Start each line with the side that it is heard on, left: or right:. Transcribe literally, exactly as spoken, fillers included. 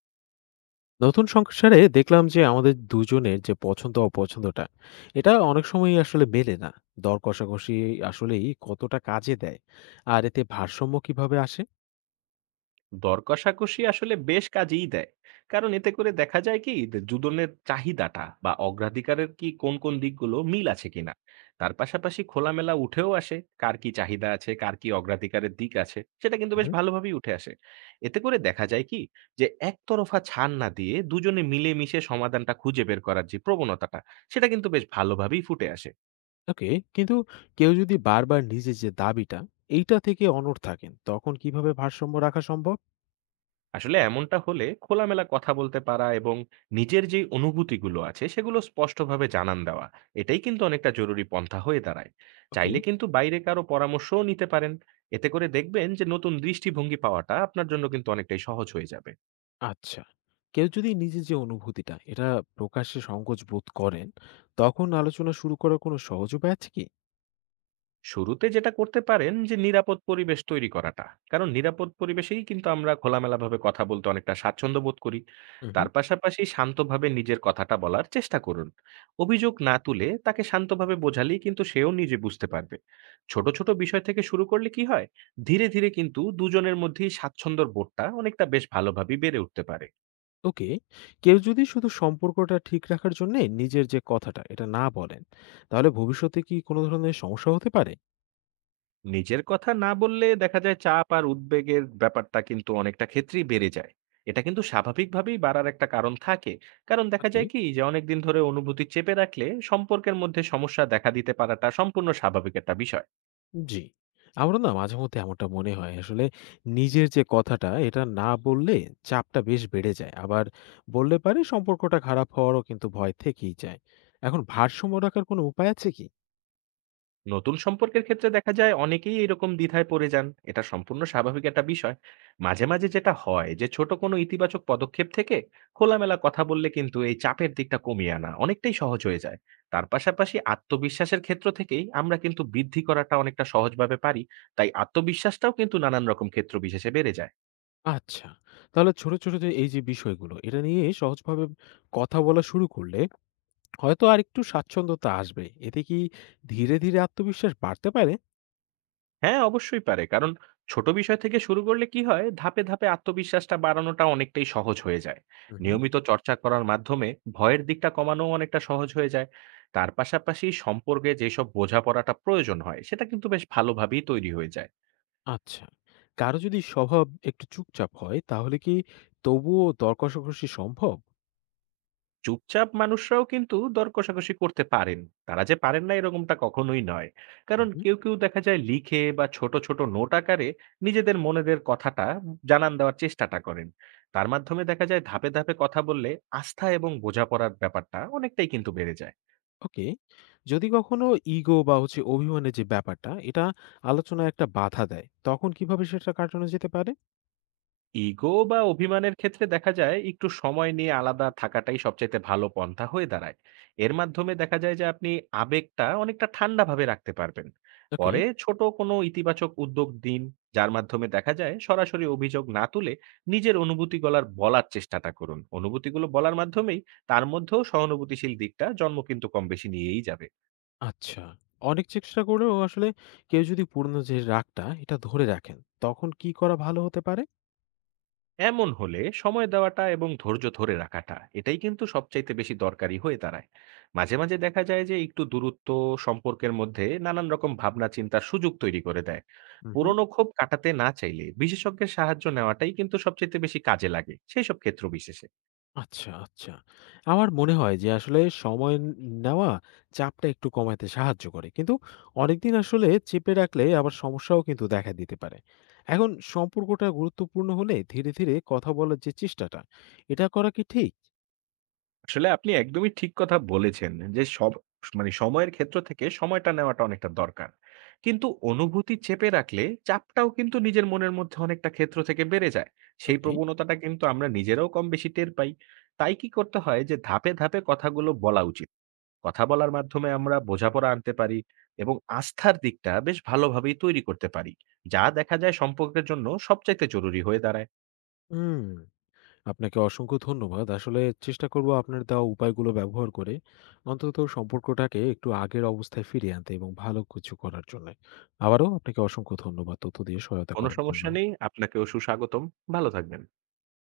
left: নতুন সংসারে দেখলাম যে আমাদের দুজনের যে পছন্দ অপছন্দটা এটা অনেক সময় আসলে মেলে না। দর কষাকষি আসলেই কতটা কাজে দেয়, আর এতে ভারসাম্য কিভাবে আসে?
right: দর কষাকষি আসলে বেশ কাজেই দেয়। কারণ এতে করে দেখা যায় কি যে দুজনের চাহিদাটা বা অগ্রাধিকারের কি কোন কোন দিকগুলো মিল আছে কিনা। তার পাশাপাশি খোলামেলা উঠেও আসে কার কি চাহিদা আছে, কার কি অগ্রাধিকারের দিক আছে, সেটা কিন্তু বেশ
left: হুম।
right: ভালোভাবেই উঠে আসে। এতে করে দেখা যায় কি যে একতরফা ছাড় না দিয়ে দুজনে মিলেমিশে সমাধানটা খুঁজে বের করার যে প্রবণতাটা, সেটা কিন্তু বেশ ভালোভাবেই ফুটে আসে।
left: ওকে, কিন্তু কেউ যদি বারবার নিজের যে দাবিটা এইটা থেকে অনড় থাকেন, তখন কিভাবে ভারসাম্য রাখা সম্ভব?
right: আসলে এমনটা হলে খোলামেলা কথা বলতে পারা এবং নিজের যে অনুভূতিগুলো আছে সেগুলো স্পষ্টভাবে জানান দেওয়া, এটাই কিন্তু অনেকটা জরুরি পন্থা হয়ে দাঁড়ায়।
left: ওকে।
right: চাইলে কিন্তু বাইরে কারো পরামর্শও নিতে পারেন। এতে করে দেখবেন যে নতুন দৃষ্টিভঙ্গি পাওয়াটা আপনার জন্য কিন্তু অনেকটাই সহজ হয়ে যাবে।
left: আচ্ছা, কেউ যদি নিজের যে অনুভূতিটা এটা প্রকাশ্যে সংকোচ বোধ করেন, তখন আলোচনা শুরু করার কোনো সহজ উপায় আছে কি?
right: শুরুতে যেটা করতে পারেন যে নিরাপদ পরিবেশ তৈরি করাটা, কারণ নিরাপদ পরিবেশেই কিন্তু আমরা খোলামেলাভাবে কথা বলতে অনেকটা স্বাচ্ছন্দ্য বোধ করি। তার পাশাপাশি শান্তভাবে নিজের কথাটা বলার চেষ্টা করুন। অভিযোগ না তুলে তাকে শান্তভাবে বোঝালেই কিন্তু সেও নিজে বুঝতে পারবে। ছোট ছোট বিষয় থেকে শুরু করলে কি হয়, ধীরে ধীরে কিন্তু দুজনের মধ্যেই স্বাচ্ছন্দ্যর বোধটা অনেকটা বেশ ভালোভাবেই বেড়ে উঠতে পারে।
left: ওকে। কেউ যদি শুধু সম্পর্কটা ঠিক রাখার জন্য নিজের যে কথাটা এটা না বলেন, তাহলে ভবিষ্যতে কি কোনো ধরনের সমস্যা হতে পারে?
right: নিজের কথা না বললে দেখা যায় চাপ আর উদ্বেগের ব্যাপারটা কিন্তু অনেকটা ক্ষেত্রেই বেড়ে যায়। এটা কিন্তু স্বাভাবিকভাবেই বাড়ার একটা কারণ থাকে। কারণ দেখা
left: ওকে।
right: যায় কি যে অনেকদিন ধরে অনুভূতি চেপে রাখলে সম্পর্কের মধ্যে সমস্যা দেখা দিতে পারাটা সম্পূর্ণ স্বাভাবিক একটা বিষয়।
left: জি, আমারও না মাঝে মধ্যে এমনটা মনে হয় আসলে, নিজের যে কথাটা এটা না বললে চাপটা বেশ বেড়ে যায়, আবার বললে পারে সম্পর্কটা খারাপ হওয়ারও কিন্তু ভয় থেকেই যায়। এখন ভারসাম্য রাখার কোনো উপায় আছে কি?
right: নতুন সম্পর্কের ক্ষেত্রে দেখা যায় অনেকেই এরকম দ্বিধায় পড়ে যান, এটা সম্পূর্ণ স্বাভাবিক একটা বিষয়। মাঝে মাঝে যেটা হয় যে ছোট কোনো ইতিবাচক পদক্ষেপ থেকে খোলামেলা কথা বললে কিন্তু এই চাপের দিকটা কমিয়ে আনা অনেকটাই সহজ হয়ে যায়। তার পাশাপাশি আত্মবিশ্বাসের ক্ষেত্র থেকেই আমরা কিন্তু বৃদ্ধি করাটা অনেকটা সহজভাবে পারি। তাই আত্মবিশ্বাসটাও কিন্তু নানান রকম ক্ষেত্র বিশেষে বেড়ে যায়।
left: আচ্ছা, তাহলে ছোট ছোট যে এই যে বিষয়গুলো এটা নিয়ে সহজভাবে কথা বলা শুরু করলে হয়তো আরেকটু স্বাচ্ছন্দ্যতা আসবে। এতে কি ধীরে, ধীরে আত্মবিশ্বাস বাড়তে পারে?
right: হ্যাঁ, অবশ্যই পারে। কারণ ছোট বিষয় থেকে শুরু করলে কি হয়, ধাপে ধাপে আত্মবিশ্বাসটা বাড়ানোটা অনেকটাই সহজ হয়ে যায়।
left: হুম, হুম।
right: নিয়মিত চর্চা করার মাধ্যমে ভয়ের দিকটা কমানোও অনেকটা সহজ হয়ে যায়। তার পাশাপাশি সম্পর্কে যেসব বোঝাপড়াটা প্রয়োজন হয়, সেটা কিন্তু বেশ ভালোভাবেই তৈরি হয়ে যায়।
left: আচ্ছা। কারো যদি স্বভাব একটু চুপচাপ হয় তাহলে কি তবুও দর কষাকষি সম্ভব?
right: চুপচাপ মানুষরাও কিন্তু দর কষাকষি করতে পারেন। তারা যে পারেন না এরকমটা কখনোই নয়।
left: হুম,
right: কারণ
left: হুম।
right: কেউ কেউ দেখা যায় লিখে বা ছোট ছোট নোট আকারে নিজেদের মনেদের কথাটা জানান দেওয়ার চেষ্টাটা করেন। তার মাধ্যমে দেখা যায় ধাপে ধাপে কথা বললে আস্থা এবং বোঝাপড়ার ব্যাপারটা অনেকটাই কিন্তু বেড়ে যায়।
left: ওকে। যদি কখনো ইগো বা হচ্ছে অভিমানের যে ব্যাপারটা এটা আলোচনায় একটা বাধা দেয়, তখন কিভাবে সেটা কাটানো যেতে পারে?
right: ইগো বা অভিমানের ক্ষেত্রে দেখা যায় একটু সময় নিয়ে আলাদা থাকাটাই সবচাইতে ভালো পন্থা হয়ে দাঁড়ায়। এর মাধ্যমে দেখা যায় যে আপনি আবেগটা অনেকটা ঠান্ডা ভাবে রাখতে পারবেন।
left: ওকে।
right: পরে ছোট কোনো ইতিবাচক উদ্যোগ দিন, যার মাধ্যমে দেখা যায় সরাসরি অভিযোগ না তুলে নিজের অনুভূতিগুলার বলার চেষ্টাটা করুন। অনুভূতিগুলো বলার মাধ্যমেই তার মধ্যেও সহানুভূতিশীল দিকটা জন্ম কিন্তু কম বেশি নিয়েই যাবে।
left: আচ্ছা। অনেক চেষ্টা করেও আসলে কেউ যদি পুরনো যে রাগটা এটা ধরে রাখেন, তখন কি করা ভালো হতে পারে?
right: এমন হলে সময় দেওয়াটা এবং ধৈর্য ধরে রাখাটা, এটাই কিন্তু সবচাইতে বেশি দরকারি হয়ে দাঁড়ায়। মাঝে মাঝে দেখা যায় যে একটু দূরত্ব সম্পর্কের মধ্যে নানান রকম ভাবনা চিন্তার সুযোগ তৈরি করে দেয়।
left: হুম, হুম।
right: পুরনো ক্ষোভ কাটাতে না চাইলে বিশেষজ্ঞের সাহায্য নেওয়াটাই কিন্তু সবচাইতে বেশি কাজে লাগে সেই সব ক্ষেত্র বিশেষে।
left: আচ্ছা, আচ্ছা। আমার মনে হয় যে আসলে সময় ন নেওয়া চাপটা একটু কমাতে সাহায্য করে। কিন্তু অনেকদিন আসলে চেপে রাখলে আবার সমস্যাও কিন্তু দেখা দিতে পারে। এখন সম্পর্কটা গুরুত্বপূর্ণ হলে ধীরে, ধীরে কথা বলার যে চেষ্টাটা, এটা করা কি ঠিক?
right: আসলে আপনি একদমই ঠিক কথা বলেছেন যে সব, মানে সময়ের ক্ষেত্র থেকে সময়টা নেওয়াটা অনেকটা দরকার। কিন্তু অনুভূতি চেপে রাখলে চাপটাও কিন্তু নিজের মনের মধ্যে অনেকটা ক্ষেত্র থেকে বেড়ে যায়। সেই
left: ওকে।
right: প্রবণতাটা কিন্তু আমরা নিজেরাও কম বেশি টের পাই। তাই কি করতে হয় যে ধাপে ধাপে কথাগুলো বলা উচিত। কথা বলার মাধ্যমে আমরা বোঝাপড়া আনতে পারি এবং আস্থার দিকটা বেশ ভালোভাবেই তৈরি করতে পারি, যা দেখা যায় সম্পর্কের জন্য সবচাইতে জরুরি হয়ে দাঁড়ায়।
left: হুম, আপনাকে অসংখ্য ধন্যবাদ। আসলে চেষ্টা করব আপনার দেওয়া উপায়গুলো ব্যবহার করে অন্তত সম্পর্কটাকে একটু আগের অবস্থায় ফিরিয়ে আনতে এবং ভালো কিছু করার জন্যে। আবারও আপনাকে অসংখ্য ধন্যবাদ তথ্য দিয়ে সহায়তা
right: কোনো
left: করার জন্য।
right: সমস্যা নেই, আপনাকেও সুস্বাগতম। ভালো থাকবেন।